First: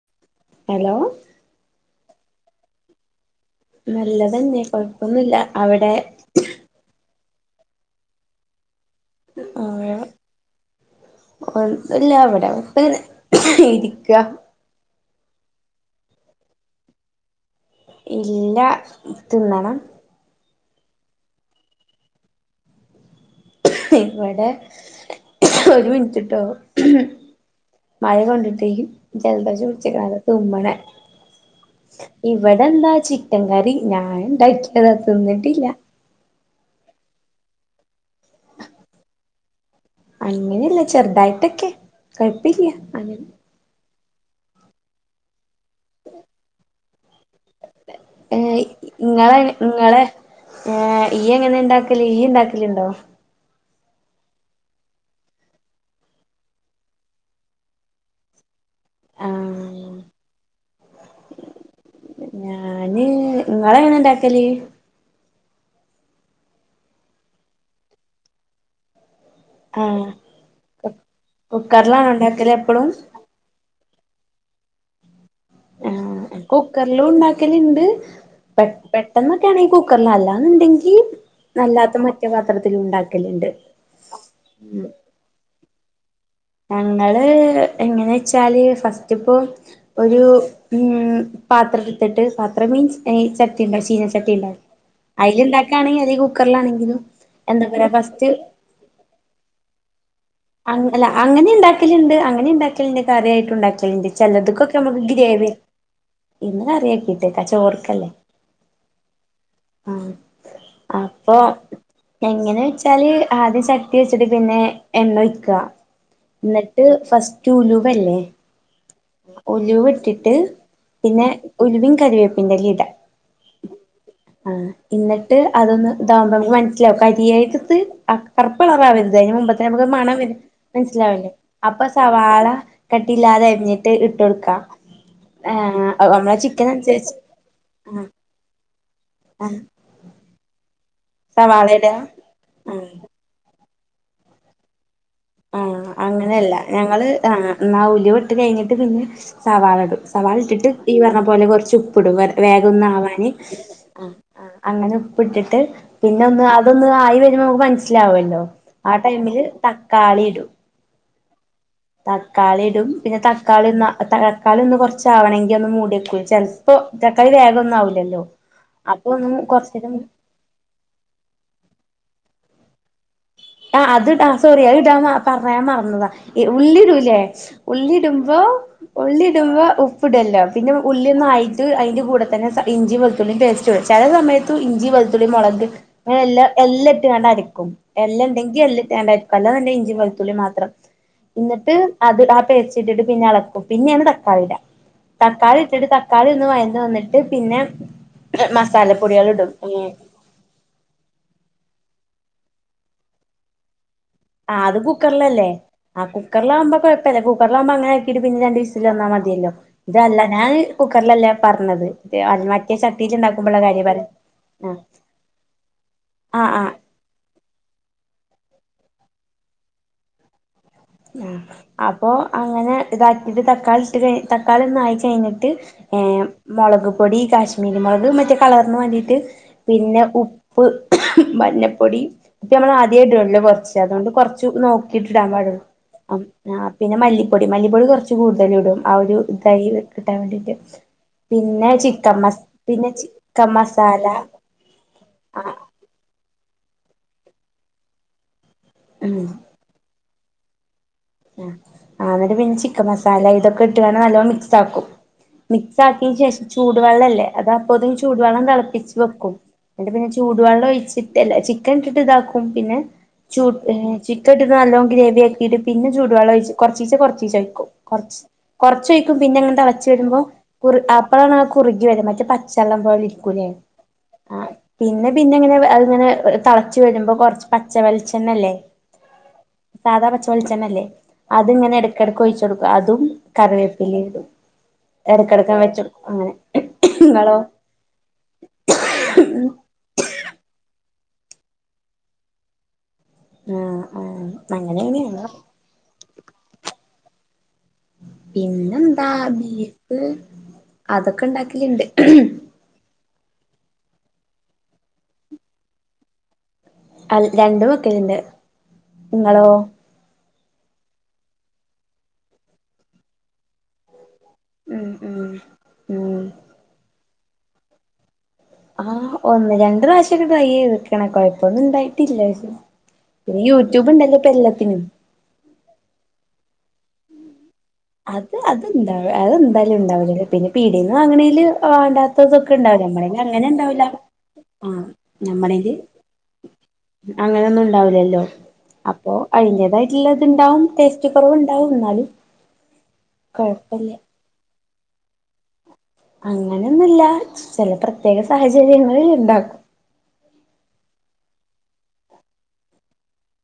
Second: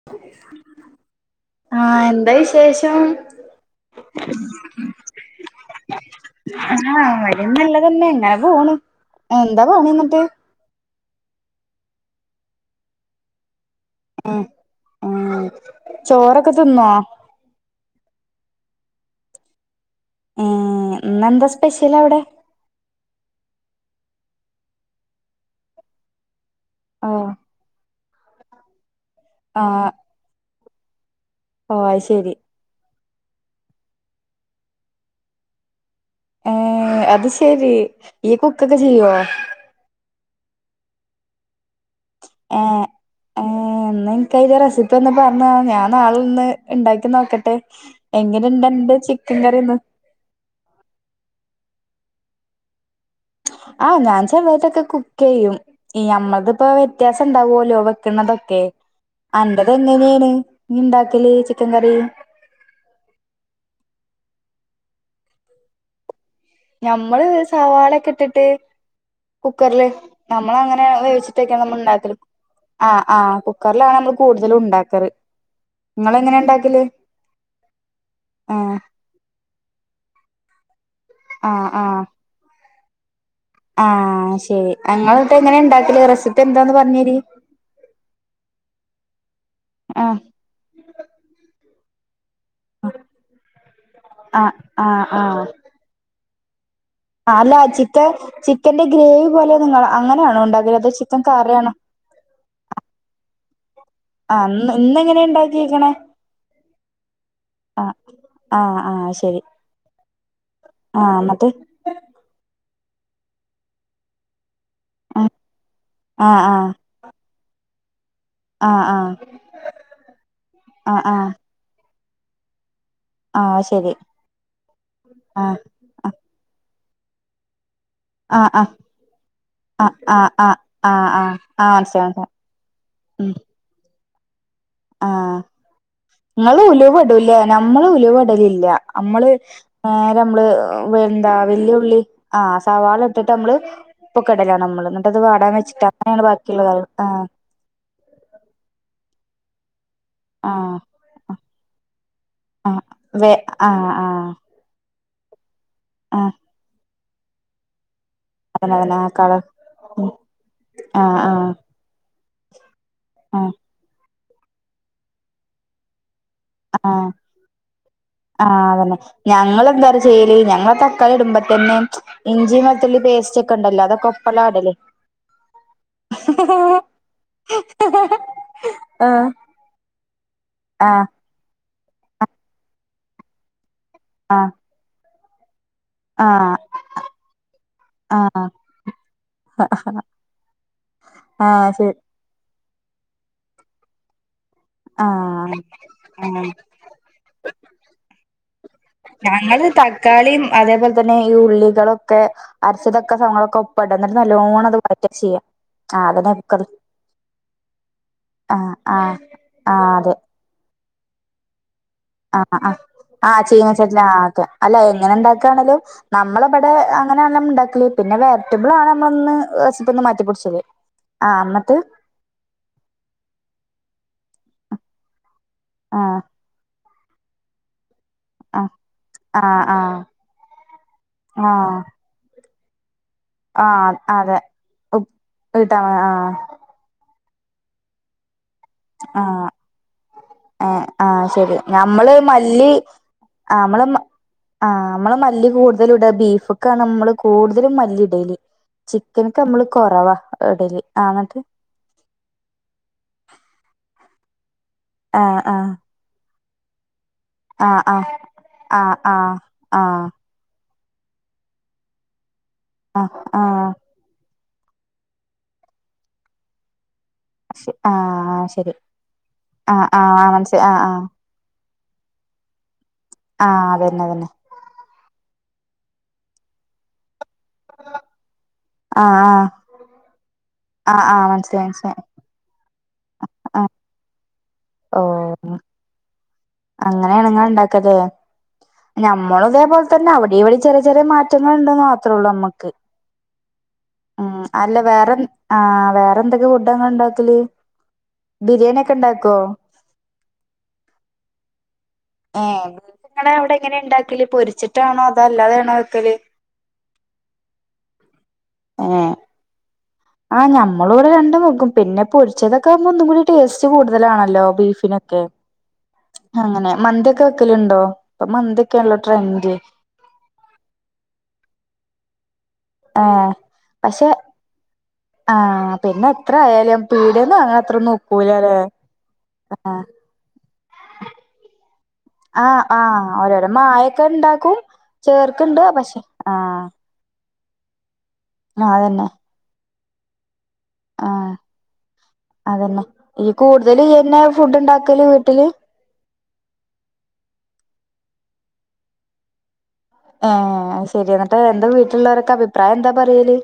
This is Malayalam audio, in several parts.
ഉ ഹലോ ആഹ് എന്താ വിശേഷം നല്ലതന്നെ കൊഴപ്പൊന്നുമില്ല അവിടെ ആഹ് ഇവിടെ നല്ലത് തന്നെ ഇങ്ങനെ പോണു ആഹ് ഒന്നുല്ല അവിടെപ്പ ഇരി ഉം ഉം ചോറൊക്കെ തിന്നോ ഇല്ലാ തിന്നണം ഇന്ന് എന്താ സ്പെഷ്യൽ അവിടെ ഇവിടെ ഒരു മിനിറ്റ്ട്ടോ ഓഹ് മഴ കൊണ്ടിട്ട് ജലദോഷ ആഹ് പിടിച്ചക്ക ആകെ തുമ്മല ഓഹ് അത് ശരി ഇവിടെ എന്താ ചിക്കൻ കറി ഞാൻ ഉണ്ടാക്കിയത തിന്നിട്ടില്ല ഏഹ് അത് ശെരി ഇയ്യ് കുക്കൊക്കെ ചെയ്യുവോ? അങ്ങനെയല്ല ചെറുതായിട്ടൊക്കെ കുഴപ്പില്ല ഏഹ് അങ്ങ ഏഹ് എന്ന ഇനിക്ക് അയിന്റെ റെസിപ്പി ഒന്ന് പറഞ് താ ഞാൻ നാളൊന്ന് ഇണ്ടാക്കി നോക്കട്ടെ എങ്ങനെ ഏഹ് ഇണ്ട് അന്റെ ചിക്കൻ ഇങ്ങളെ കറിന്ന് ഇങ്ങളെ ഏഹ് ഇയ്യ് എങ്ങനെ ഇണ്ടാക്കല് ഈ ഇണ്ടാക്കലുണ്ടോ? ആഹ് ഞാൻ ചെറുതായിട്ടൊക്കെ കുക്ക് ചെയ്യും ഈ നമ്മളത് ഇപ്പോ വ്യത്യാസം ഉണ്ടാവല്ലോ വെക്കുന്നതൊക്കെ അന്റെത് ആഹ് എങ്ങനെയാണ് നീ ഇണ്ടാക്കല് ചിക്കൻ കറി ഞാന് ഇങ്ങളെങ്ങനെ ഇണ്ടാക്കല് ഞമ്മള് സവാളൊക്കെ ഇട്ടിട്ട് കുക്കറില് ആഹ് നമ്മള അങ്ങനെ വേവിച്ചിട്ടൊക്കെ നമ്മൾ കുക്കറിലാണോ ഉണ്ടാക്കല് ഇണ്ടാക്കല് എപ്പളും ആഹ് ആഹ് കുക്കറിലാണ് നമ്മള് കൂടുതലും ഉണ്ടാക്കാറ് നിങ്ങളെങ്ങനെ ആഹ് ഉണ്ടാക്കല് കുക്കറിലും ഉണ്ടാക്കലുണ്ട് പ ആഹ് പെട്ടെന്നൊക്കെയാണെങ്കിൽ കുക്കറിൽ അല്ലാന്നുണ്ടെങ്കിൽ ആഹ് ആഹ് അല്ലാത്ത മറ്റ പാത്രത്തിലും ഉണ്ടാക്കലുണ്ട് ആഹ് ശെരി ങ്ങൾ എന്നിട്ട് എങ്ങനെണ്ടാക്കല് റെസി ഞങ്ങള് എങ്ങനെച്ചാല് ഫസ്റ്റ്പ്പോ ആഹ് ഒരു ഉം പാത്രം എടുത്തിട്ട് പാത്രം മീൻസ് ചട്ടി ഉണ്ടാവും ചീനച്ചട്ടി ഉണ്ടാവും. ആ, ആ അയില്ണ്ടാക്കാണെങ്കി അല്ലെ കുക്കറിലാണങ്കിലും. ആ അല്ല ചിക്ക ചിക്കന്റെ ഗ്രേവി പോലെ നിങ്ങ അങ്ങനെയാണോ. അ ഉണ്ടാക്കല് അതോ അല്ല ചിക്കൻ അങ്ങനെ കറിയാണോ ഇണ്ടാക്കല്ണ്ട് അങ്ങനെ ഇണ്ടാക്കലുണ്ട് കറിയായിട്ട് ഉണ്ടാക്കലിണ്ട്. ആഹ് ചെലത് ക്ക് ഇന്ന് ഒക്കെ നമ്മക്ക് ഇന്നെങ്ങനെ ഗ്രേവി. ഉണ്ടാക്കിയേക്കണേ ഇന്ന് കറിയക്കിട്ടേ കച ആഹ് ച്ചോർക്കല്ലേ. ആഹ് ആഹ് ശരി ആഹ് ആഹ് എന്നിട്ട്. എങ്ങനെച്ചാല് ആദ്യം ചട്ടി വെച്ചിട്ട് പിന്നെ. എണ്ണഒയ്ക്ക. ആഹ് ആഹ് എന്നിട്ട് ഫസ്റ്റ് ഉലുവല്ലേ ആഹ് ആഹ് ഉലുവ ഇട്ടിട്ട് ആഹ് പിന്നെ ആഹ് ഉലുവിം കരിവേപ്പിന്റെല ഇട. ആഹ് ശരി ആഹ് എന്നിട്ട് ആഹ് അതൊന്ന്. ആഹ് ഇതാവുമ്പോ നമുക്ക് മനസ്സിലാവും കരിയെട്ത് ആഹ് കറപ്പളറാവരുത് അതിന് മുമ്പ ആഹ് മണം ആഹ് ആഹ് ആഹ് മനസിലാവല്ലേ ആഹ് ആഹ് അപ്പൊ മനസ്സിലായി മനസ്സിലായി സവാള ഉം കട്ടില്ലാതെ അരിഞ്ഞിട്ട് ഇട്ടൊടുക്ക. ആഹ് നിങ്ങള് അനുസരിച്ച് ഉലുവഇടൂല്ലേ നമ്മള് ആഹ് ഉലുവടലില്ല അമ്മള് ആഹ് നേരെമ്മള് എന്താ സവാള ഇടാ വല്യുള്ളി ആഹ് സവാള. ട്ടിട്ട് മ്മള് ഉപ്പൊക്ക ഇടലാണ് അമ്മള് എന്നിട്ടത് വാടാൻ വച്ചിട്ട് അങ്ങനെയാണ് ബാക്കിയുള്ള കാര്യൾ ആ. എന്ന ഉലുവട്ട് കഴിഞ്ഞിട്ട് പിന്നെ സവാളടും. സവാള ഇട്ടിട്ട് ആഹ് ഈ പറഞ്ഞ പോലെ കുറച്ച് ഉപ്പിടും വേഗം ആഹ് ഒന്ന ആവാന് വേ ആഹ് ആ, ആഹ് ആ അങ്ങനെ ഉപ്പ്ട്ടിട്ട് പിന്നെ ആഹ് ഒന്ന് അതൊന്ന് ആയി വരുമ്പോ നമുക്ക് മനസ്സിലാവല്ലോ. അതന്നെ ആ അതന്നെ ആഹ് കളർ ടൈമില് തക്കാളി ഇടും. ആഹ്, ആഹ് തക്കാളി ഇടും പിന്നെ തക്കാളി ഒന്ന് തക്കാളി ഒന്ന് കുറച്ചാവണങ്കി ഒന്ന് മൂടിവെക്കും ചെല സ ആഹ് ആ അതന്നെ അപ്പൊ ഒന്ന് ഞങ്ങളെന്താ കൊറച്ചേരം ചെയ്യല് ഞങ്ങള ക്കാളി ഇടുമ്പോ തന്നെ ഇഞ്ചി വെളുത്തുള്ളി പേസ് ആ അത് ഇടാ സോറി അത് ഇടാൻ പറയാൻ മറന്നതാ ഉള്ളിടൂല്ലേ. ഉള്ളിടുംമ്പോ ആഹ് ഉള്ളിടുമ്പ ഉപ് ഫുഡ്ല്ല പിന്നെ ആഹ് ഉള്ളിന്നായിട്ട് അയിൻ്റെ കൂടെ തന്നെ ഇഞ്ചി വെളുത്തുള്ളി പേസ്റ്റ് ചെല ആഹ് സമയത്തും ഇഞ്ചി, വെളുത്തുള്ളി മൊളക് അങ്ങനെ എല്ല ആഹ് എല്ലാം ഇട്ട് കണ്ട് അരക്കും. ആഹ് എല്ലാണ്ടെങ്കി അല്ല [unintelligible] ഇഞ്ചി വെളുത്തുള്ളി മാത്രം ആഹ് എന്നിട്ട് ശരി അത് ആ പേസ്റ്റിട്ടിട്ട് പിന്നെ അളക്കും പിന്നെയാണ് തക്കാളിടാ. ആഹ് തക്കാളിട്ടിട്ട് തക്കാളി ആഹ് ഒന്ന് വയന്ന് വന്നിട്ട് പിന്നെ മസാലപ്പൊടിയളിടും. ഞങ്ങള് തക്കാളിയും അതേപോലെ തന്നെ ഈ ഉള്ളികളൊക്കെ അരച്ചതൊക്കെ സങ്ങളൊക്കെ പെടന്നിട്ട ആ നല്ലോണ അത് വൈറ്റാ ചെയ്യ. കുക്കറിലല്ലേ ആ കുക്കറിലാവുമ്പ കുഴപ്പല്ല കുക്കറിലാവുമ്പ അങ്ങനെ ആക്കിയിട്ട് പിന്നെ ആഹ് രണ്ടീസില് വന്നാ ആഹ് മതിയല്ലോ ആഹ് അതെ ഇതല്ല ഞാൻ കുക്കറിലല്ലേ പറഞ്ഞത് ആഹ് മറ്റെ ആഹ് ച ആഹ് ചീനചട്ടില് ആ ക്കെ അല്ലെ എങ്ങനെ ഇണ്ടാക്കാണെലും നമ്മള ആ ആ ആ ഇവിടെ അങ്ങനെയാണ് ണ്ടാക്കല്. പിന്നെ വെരിറ്റബിൾ ആണ് നമ്മളൊന്ന് റെസിപ്പി ഒന്ന് മാറ്റിപ്പൊടിച്ചത്. ആ അപ്പൊ അങ്ങനെ ഇതാക്കിട്ട് തക്കാളി ഇട്ട് തക്കാളിഒന്ന് ആയിക്കഴിഞ്ഞി ട്ട് ആഹ് മൊളക് പൊടി കാശ്മീരി മൊളക് മറ്റേ കളർന് വേണ്ടിട്ട് ആഹ് പിന്നെ ആഹ് ഉപ്പ്, ആഹ് ആഹ് മഞ്ഞപ്പൊടി ഉപ്പമ്മള് ആദ്യായിട്ട് ല്ല കോർച്ച് ആഹ് അതോണ്ട് അതെ കോർച്ച് നോക്കിട്ടിടാൻ ഉപ്പ് പാടുള്ളൂ. ഇട്ടാ മതി ആഹ് ആ പിന്നെ മല്ലിപ്പൊടി, മല്ലിപ്പൊടി കോർച്ച് കൂടുതലിടും ആ ഒരു ഇതായി കിട്ടാൻ വേണ്ടി. ഏ ആഹ് ശരി ഞമ്മള് മല്ലി പിന്നെ ചിക്കൻ ആ മ്മള് മസാല ആഹ് അമ്മള് മല്ലി ആഹ് കൂ തലുട ബീഫൊക്കാണ് നമ്മള് കൂടുതലും മല്ലി ഇടല് ഉം ചിക്കനൊക്കെ അമ്മള് കൊറവാ. ഇഡലി ആഹ്‌ ആഹ്‌ ഇന്നിട്ട് പിന്നെ ചിക്കൻ മസാല ഇതൊക്കെ ഇട്ട്കാണ്ട് നല്ലോം മിക്സ് ആക്കും ആഹ് ആഹ് മിക്സ് ആക്കിയന് ശേഷം ചൂടുവെള്ളം ഇല്ലേ അത് അപ്പോത്തിനും ചൂടുവെള്ളം തെളപ്പിച്ച് വെക്കും എന്നിട്ട് ആഹ്‌ പിന്നെ ചൂടുവെള്ളം ഒഴിച്ചിട്ട് അല്ല ചിക്കൻ ഇട്ടിട്ട് ഇതാക്കും പിന്നെ ആഹ്‌ ചൂട് ചിക്കൻ ഇട്ടിട്ട് നല്ലോം ഗ്രേവി ആക്കിട്ട് പിന്നെ ചൂടു വെള്ളം ഒഴിച്ച് കൊറച്ചീചെ കൊറച്ചീച്ചെ ഒയ്ക്കും കൊറച് ആഹ് ശരി കൊറച്ച് ഒയിക്കും പിന്നെങ്ങ് ആഹ് തെളച്ചു വരുമ്പോ ആഹ് മനസ്സിലായി കുറ് ആഹ് ആഹ് അപ്പളാണ് കുറുകി വര മറ്റേ പച്ചവെള്ളം പോലെ ഇരിക്കൂലെ ആഹ് അതന്നെ അതന്നെ ആഹ്‌ പിന്നെ പിന്നെങ്ങനെ അത്‌ ഇങ്ങനെ തെളച്ചു വരുമ്പോ കുറച്ച് പച്ച വെളിച്ചെണ്ണ ഇല്ലേ ആഹ ആഹ സാധാ പച്ചവെളിച്ചെണ്ണല്ലേ അത് ഇങ്ങനെ മനസ്സിലായി ഇടക്കിടക്ക് ഒഴിച്ചു ട്ക്കും അതും ആഹ് കറിവേപ്പിലേം ഇടും ഇടക്ക് ഇടക്ക് വെച്ചൊട്ക്കും അങ്ങനെ ആണ് ഇങ്ങൾ ഇണ്ടാക്ക ലെ നമ്മളും ഇതേപോലെ തന്നെ അവിടേം ഇവിടേം ചെറിയ ചെറിയ മാറ്റങ്ങൾ ഉണ്ടന്ന് മാത്രേ ഉള്ളൂ നമ്മുക്ക് ആഹ ആഹ്‌ ആഹ് അല്ല വേറെ ആഹ്‌ വേറെന്തൊക്കെ ഫുഡാ ഇങ്ങള് ഇണ്ടാക്കല് പിന്നെ എന്താ ബീഫ് അതൊക്കെ ഇണ്ടാക്കില്ണ്ട് ഏഹ്‌ ബീഫ് ഇങ്ങളെ അവിടെ എങ്ങനെ ഇണ്ടാക്കല് പൊരിച്ചിട്ടാണോ അതോ അല്ലാതാണോ വെക്കല് അത് രണ്ടും വെക്കല്ണ്ട് ഏഹ് ഇങ്ങളോ ആഹ് ഞമ്മളും ഇവിടെ രണ്ടും വെക്കും പിന്നെ പൊരിച്ചതൊക്കെ ആവുമ്പോ ഒന്ന് കൂടി ടേസ്റ്റ് കൂടുതലാണല്ലോ ല്ലോ ഉം ബീഫിനൊക്കെ ഉം ഉം അങ്ങനെ മന്തി ഒക്കെ വെക്കലുണ്ടോ ഇപ്പൊ മന്തി ആഹ ഒന്ന് രണ്ട് പ്രാവശ്യൊക്കെ ട്രൈ ചെയ്ക്ക്ണ് കൊഴപ്പൊന്നും ഇണ്ടായിട്ടില്ല പക്ഷെ ആഹ പക്ഷെ എല്ലത്തിനും ആഹ പിന്നെ എത്ര ആയാലും പീട്യെന്ന് വാങ്ങ അത് അത് ഇണ്ടാവ് അതെന്തായാലും ഇണ്ടാവില്ല പിന്നെ പീടീന്ന് വാങ്ങ്ണേല് വേണ്ടാ തൊക്കെ ആഹ് ഉണ്ടാവില്ലെ ആഹ് നമ്മളെതില് അങ്ങനെ ഓരോരോ ഇണ്ടാവുല മായൊക്കെ ഇണ്ടാക്കും ആഹ ചേർക്ക്ണ്ട് ഞമ്മളെല് പക്ഷെ ആഹ് അങ്ങനൊന്നും ഉണ്ടാവുല്ലല്ലോ ആഹ് അതന്നെ അപ്പൊ അയിന്റേതായിട്ടുള്ള ഇത്ണ്ടാവും ടേസ്റ്റ് കുറവ്ണ്ടാവും ഇന്നാലും അതെന്നെ ഈ കൂടുതൽ ഇയ്യെന്നെ ഫുഡ് ഇണ്ടാക്കല് വീട്ടില് അങ്ങനെ ഒന്നുല്ല ചെല പ്രത്യേക സാഹചര്യങ്ങളിൽ ഇണ്ടാക്കും ആഹ് അത്‌ ശരി എന്നിട്ട് എന്താ വീട്ടിലുള്ളവരൊക്കെ അഭിപ്രായം എന്താ പറയല്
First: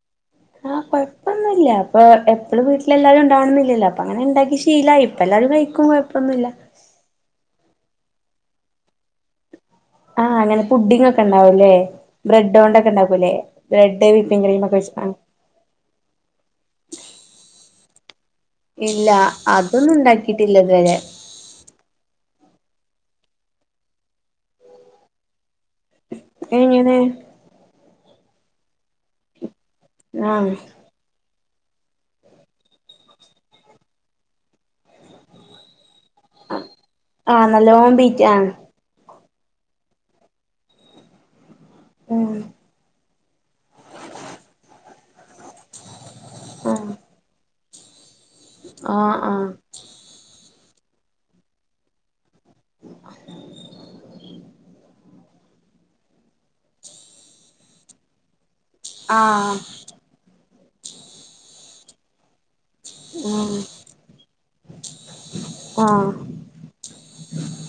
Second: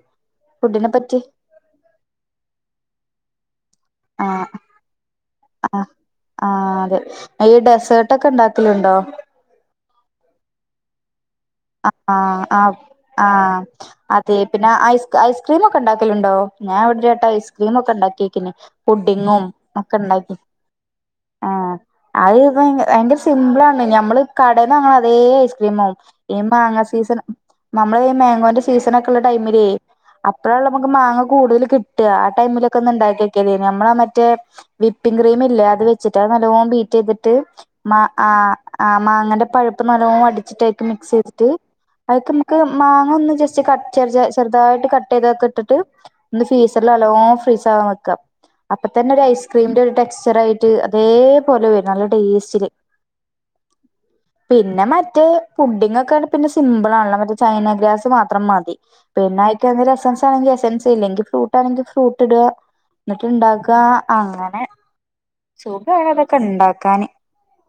ഫുഡിനെ പറ്റി ഇല്ല അപ്പൊ എപ്പളും വീട്ടില് എല്ലാരും ഉണ്ടാവണന്നില്ലല്ലോ അപ്പൊ അങ്ങനെ ഇണ്ടാക്കി ശീലായി ഇപ്പ എല്ലാരും കഴിക്കും ആഹ്‌ കുഴപ്പൊന്നുല്ല ആഹ്‌ അത് ഈ ഡെസേർട്ട് ഒക്കെ ഇണ്ടാക്കലുണ്ടോ ആഹ് അങ്ങനെ പുഡിങ്ങ് ഉണ്ടാവുല്ലേ ആഹ് ആഹ് ബ്രെഡ്ഡോക്കെ ഇണ്ടാക്കൂലെ ആഹ് ബ്രെഡ് വിപ്പിംഗ് ക്രീം ഒക്കെവെച്ച് ക്രീമ് ഒക്കെ ഇണ്ടാക്കലുണ്ടോ ഞാന് ഇവിടൊര്ട്ടം ഐസ്ക്രീം ഒക്കെ ഇണ്ടാക്കി ഇല്ല പുഡിങ്ങും അതൊന്നും ഒക്കെ ഇണ്ടാക്കി ഉണ്ടാക്കിട്ടില്ല ഇതുവരെ ആഹ് അത് ഭയങ്കര സിമ്പിളാണ് ഞമ്മള് കടേന്ന് വാങ്ങ്ണ അതേ ഐസ്ക്രീം ആകും ഈ മാങ്ങ എങ്ങനെ സീസൺ നമ്മള് ഈ മാങ്ങോന്റെ സീസൺ ഒക്കെ ഉള്ള ടൈമിലേ ആഹ് അപ്പഴാണല്ലോ മാങ്ങ കൂടുതൽ കിട്ട ആഹ് ടൈമിലൊക്കെ ഒന്ന് ഇണ്ടാക്കി നോക്കിയതേനി നമ്മളെ ആ മറ്റേ വിപ്പിംഗ് ക്രീം ഇല്ലേ അത് വെച്ചിട്ട് അത് നല്ലോം ബീറ്റ് ചെയ്തിട്ട് ആഹ് നല്ലോം മ ബീറ്റ് ആഹ് ആഹ് മാങ്ങന്റെ പഴുപ്പ് നല്ലോം അടിച്ചിട്ട് അയ്ക്ക് മിക്സ് ചെയ്തിട്ട് ഉം അയ്ക്ക് ഇമ്മക്ക് മാങ്ങ ഒന്ന് ജസ്റ്റ് കട്ട് ചെറ് ചെറുതായിട്ട് കട്ട് ചെയ്തൊക്കെ ഇട്ടിട്ട് ഒന്ന് ഫീസറിൽ ആഹ് നല്ലോം ഫ്രീസ് ആവാൻ വെക്ക അപ്പതന്നെ ഒരു ആഹ് ഐസ്ക്രീം ഒരു ടെക്സ്റ്റർ ആയിട്ട് അതേപോലെ വെരും നല്ല ടേസ്റ്റ് പിന്നെ മറ്റേ പുഡിഗ് ഒക്കെണ്ട് പിന്നെ സിമ്പിൾ ആണല്ലോ മറ്റേ ചൈന ഗ്രാസ് മാത്രം മതി പിന്നെ ആഹ് അയ്ക്ക് എന്തേലും എസൻസ് എസൻസ് ആണെങ്കിൽ എസൻസ് ഇല്ലെങ്കി ഫ്രൂട്ടാണെങ്കിൽ ഫ്രൂട്ട് ഇടാ ആഹ് ഉം എന്നിട്ട്ണ്ടാക്കാ അങ്ങനെ സുഗണ് അതൊക്കെ ഉണ്ടാക്കാാന്.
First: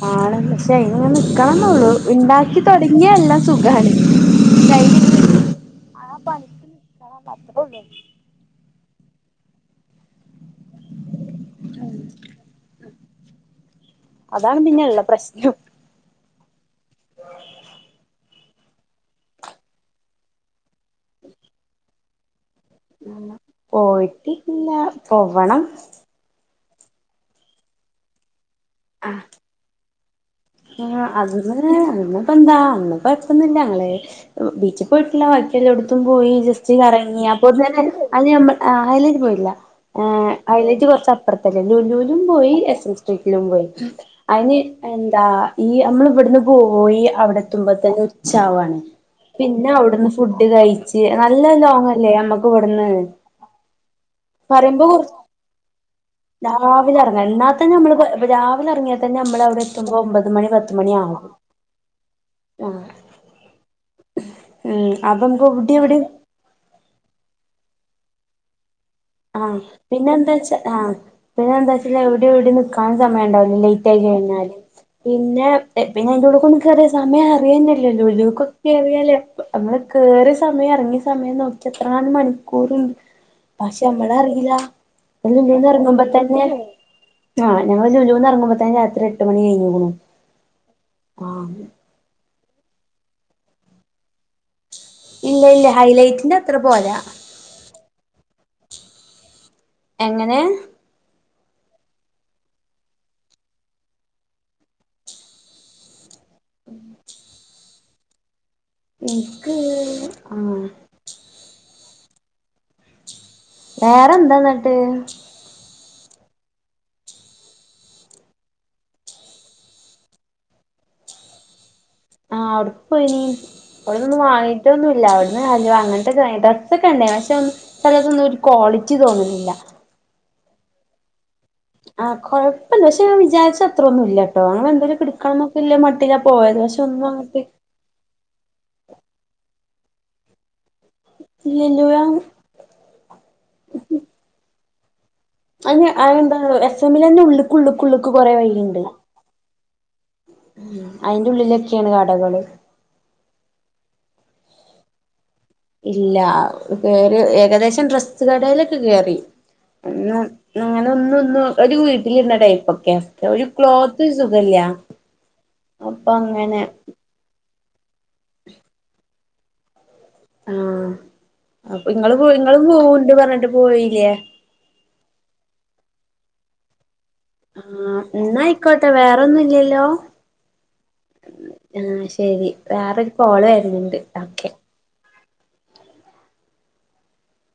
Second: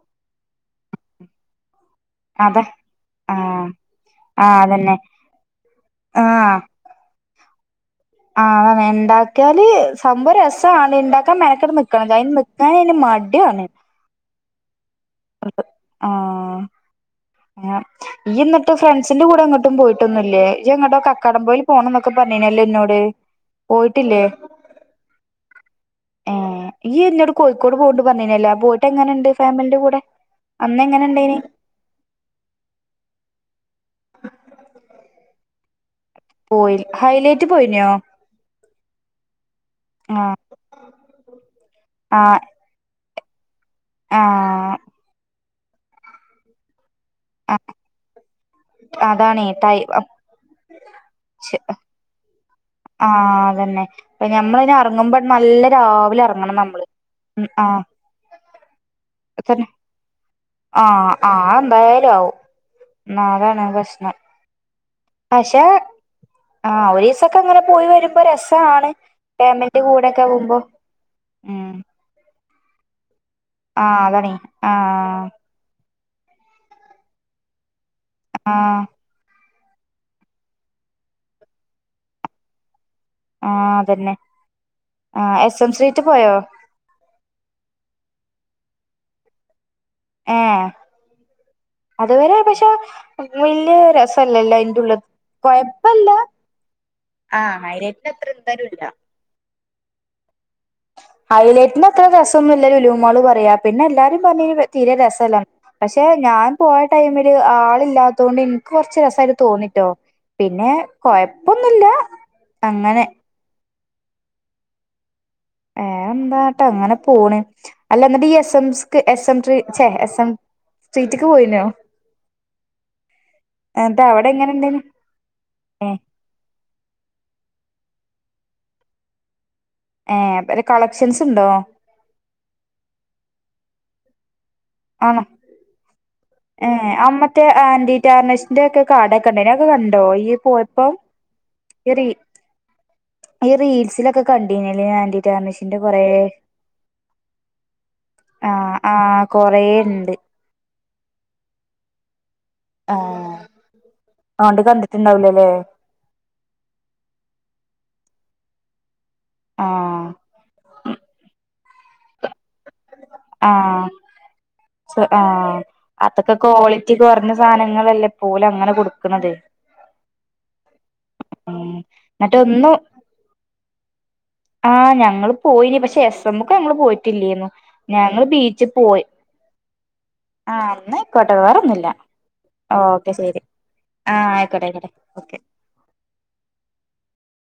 ആൾ, പക്ഷേ അയിനങ്ങനെ നിക്കണംന്നേ ഉള്ളു. ഉണ്ടാക്കി അതെ തുടങ്ങിയ എല്ലാ ആഹ് സുഖമാണ്.. ആ. ആ [inaudible] [unintelligible] മാത്ര പോ ആ, ഉണ്ടാക്കിയാല് സംഭവം രസമാണ്. ഉണ്ടാക്കാൻ മന ടെ നിക്കണം നീക്കാന് ആയിന് മടിയാണ്. അതാണ് പിന്നെയു ള്ള പ്രശ്നം ആ. ആഹ് [inaudible] ഈ എന്നിട്ട് ഫ്രണ്ട്സിന്റെ കൂടെ എ ങ്ങോട്ടും പോയിട്ടൊന്നുന്നില്ലേ? എങ്ങോട്ടൊ കക്കടംമ്പയിൽ പോണം ന്നോ ക്കെ ഒക്കെ പറഞ്ഞിനല്ലോ ഇന്നോട്. പോയിട്ടില്ലേ പോയിട്ടില്ല പോവണം. എ, ഇ, എന്നോട് കോഴിക്കോട് പോണ് ണ്ട് പറഞ്ഞിനല്ലോ, പോയിട്ട് എങ്ങനെണ്ട് ഫാമിലിന്റെ കൂടെ അന്ന് എങ്ങനെ ആ, ഇണ്ടേനി അതിന് അന്നിപ്പോ എന്താ അന്നപ്പോ കുഴപ്പമൊന്നുല്ല. ഞങ്ങൾബീച്ചിൽ പോയിട്ടില്ല. എലോടുത്തും പോയി ജസ്റ്റ് കറങ്ങി. ഹൈലൈറ്റ് അപ്പോ പോയിനോ ത്തന്നെ ആയിലൊന്നും പോയിട്ടില്ല. ആഹ് കൈലേജ് കുറച്ച അപ്പുറത്തല്ലേ! ലൂലൂലും പോയി എസ് എം സ്ട്രീറ്റിലും പോയി. ആ. അ, എന്താ ഈ നമ്മൾ ഇവിടുന്ന് പോയി അവിടെ എത്തുമ്പോ തന്നെ ഉച്ചാവാണ്. അതാണേ പിന്നെ ടൈ ആഹ് അവിടുന്ന് ഫുഡ് കഴിച്ച് നല്ല ലോങ്ങ് ലേ നമ്മക്ക് ഇവിടുന്ന് ആ, അതന്നെ ഞമ്മൾഅ യിന് പറയുമ്പോ കൊറ ഇറങ്ങുമ്പോ നല്ല രാവിലെ ഇറങ്ങണം നമ്മൾ. എന്നാത്തന്നെ നമ്മൾ രാവിലെറങ്ങിയാൽ തന്നെ നമ്മളവിടെ എത്തുബോ ഒമ്പത് മണി പത്തുമണി ആഹ് ആവും. ആഹ് എന്തായാലും ആവും ആ, അതാണ് പ്രശ്നം ഉം, അപ്പൊ [unintelligible] നമുക്ക് എവിടെ എവിടെ ആ, ഒരു രി സക്കെ അങ്ങനെ പോയി വരുമ്പോ രസാ ണ്. ആ, പിന്നെ എന്താച്ചാ ആ, പിന്നെ ഉം എന്താെച്ചാ എവിടെ എവിടെന്ന് നീക്കാൻ സമയം ഉണ്ടാവൂല ലേറ്റ് ആയി ആഹ് അതാണേ കഴിഞ്ഞാല് ആഹ് പിന്നെ പിന്നെ അ യിന്റെ ഉള്ള്‌ക് ഒന്നും കേറിയാൽ സമയം അറിയന്ന ലെ ല്ലോ. ലുലുക് എത്തിയാൽ ആഹ് പിന്നെ [unintelligible] നമ്മളൾ കേറിയസമയം, ഇറങ്ങിയ സമയം നോക്കി എത്ര ങ്ങാനും മണിക്കൂറുണ്ട്. ആഹ് നമ്മള അതന്നെ അറിയില്ല. ആഹ് എസ് ലുലുൽ എം സ്ട്രീറ്റ് ഇറങ്ങുമ്പോ പോയോ തന്നെ ആ, ഞങ്ങളൾ ലുലു ന്ന് എറങ്ങുമ്പോതന്നേയ് രാത്രി എട്ട് മണി കഴിഞ്ഞു ക്ക്ണ്‌. എ. കോറ [unintelligible] അതുവരെ പക്ഷേ വലിയ രസല്ലല്ലോ. ഇല്ല ഇല്ല കൊഴപ്പല്ല. ഹൈലൈറ്റിന്റെ അത്ര പോരാ ആ, ഹൈലെറ്റിന് എത്ര എ ടുത്താലും ഇല്ല. എങ്ങനെ? ഹൈലൈറ്റിന്റെ അത്ര രസംന്നുല്ല ലുലു മാൾ പറയാ, പിന്നെ എല്ലാരും പറഞ്ഞ തീരെ രസല്ല. പക്ഷേ ഞാൻ പോയ ടൈമില് ആൾ ഇല്ലാതോണ്ട് ഇന്നി കൊറച്ച് രസമായിട്ട് എനിക്ക് തോന്നിട്ടോ. ആഹ് പിന്നെ കൊഴപ്പൊന്നുമില്ല അങ്ങനെ വേറെ എന്താന്നിട്ട്. വേറെ എന്താട്ടോ അങ്ങനെ പോണ്. അല്ല എന്നിട്ട് ഈ എസ് എംസ് എസ് എം േ എ എം [unintelligible] സ്രീറ്റക്ക് പോയിനോ? അ, അവിടെക് പോയിനീ എന്നിട്ട് അവിടൊന്നും അവിടെ എങ്ങനെ വാങ്ങീട്ട ഇണ്ടേനി ഒന്നും ഇല്ല. അവിടുന്ന് ഹലുവ ഏ അങ്ങനത്തെട്ടാ അതൊ കണ്ടേ പക്ഷെ ഒന്ന് ചിലത്ഒന്നും ഒരു ക്വാളിറ്റി തോന്നുന്നില്ല. ഏ, പത് കളക്ഷൻസ് ഉണ്ടോ? ആ, കുഴപ്പം ല്ല പക്ഷെ ഞാ വിചാരിച്ച അത്ര ഒന്നും ഇല്ല ട്ടോ അങ്ങനെ എന്തെലും ആണോ എടുക്കണം ന്നാ മട്ടില ഏ അമറ്റെയ് ആന്റി ടർനസ്റ്റിന്റെ ഒക്കെ കട ക്കെ ഉണ്ടയിനു. അതൊക്കെ കണ്ടോ ഈ പോയപ്പോം നല [unintelligible] ഈ റിലീസിലൊക്കെ കണ്ടീനിയല്ലോ ഞാൻ അഹ് എന്താ എസ് എമ്മിൽന്നെ ഉള്ളക്ക് ഉള്ളക്ക് ഉുള്ളക്ക് കൊറെേ ആഹ് വഴിഉണ്ട് ആഹ് കൊറേ ഇണ്ട് ഉം അയിന്റെ ഉള്ളിലൊക്കെയാണ് കടകള് ആ അണ്ട് കണ്ടിട്ടുണ്ടാവലല്ലേ ഇല്ല കേറി ഏകദേശം ഡ്രസ്സ് കടയിലൊക്കെ കേറി ആഹ് അങ്ങനെ ഒന്ന് ഒന്ന് ഒരു വീട്ടിലിണ്ടടൈപ്പൊക്കെ ഒരു ആഹ് ക്ലോത്ത് സുഖില്ല സൊ അപ്പൊ അങ്ങനെ കുറഞ്ഞ സാധനങ്ങളല്ലേ പോൽ അങ്ങനെ കൊടുക്കുന്നത് ആഹ ഉം അപ്പൊ ഇങ്ങള് പോ എന്നിട്ട് നിങ്ങൾ പോണ്ട് പറഞ്ഞിട്ട് പോയില്ലേ ആ ഞങ്ങൾ പോയിനി പക്ഷെ എസ് എം ഒക്കെ ഞങ്ങൾ പോയി് ട്ടി ല്ലെന്നു ആഹ് ഞങ്ങൾ ബീച്ചിൽ എന്നായിക്കോട്ടെ പോയി വേറൊന്നും ഇല്ലല്ലോ ആഹ ന്നാ ആയിക്കോട്ടെ വേറൊന്നില്ല ആഹ് ശരി ഓക്കെ വേറൊരു ശെരി കോള് വരുന്നുണ്ട് ആഹ ഓക്കെ ആയിക്കോട്ടെ ആയിക്കോട്ടെ ഓക്കെ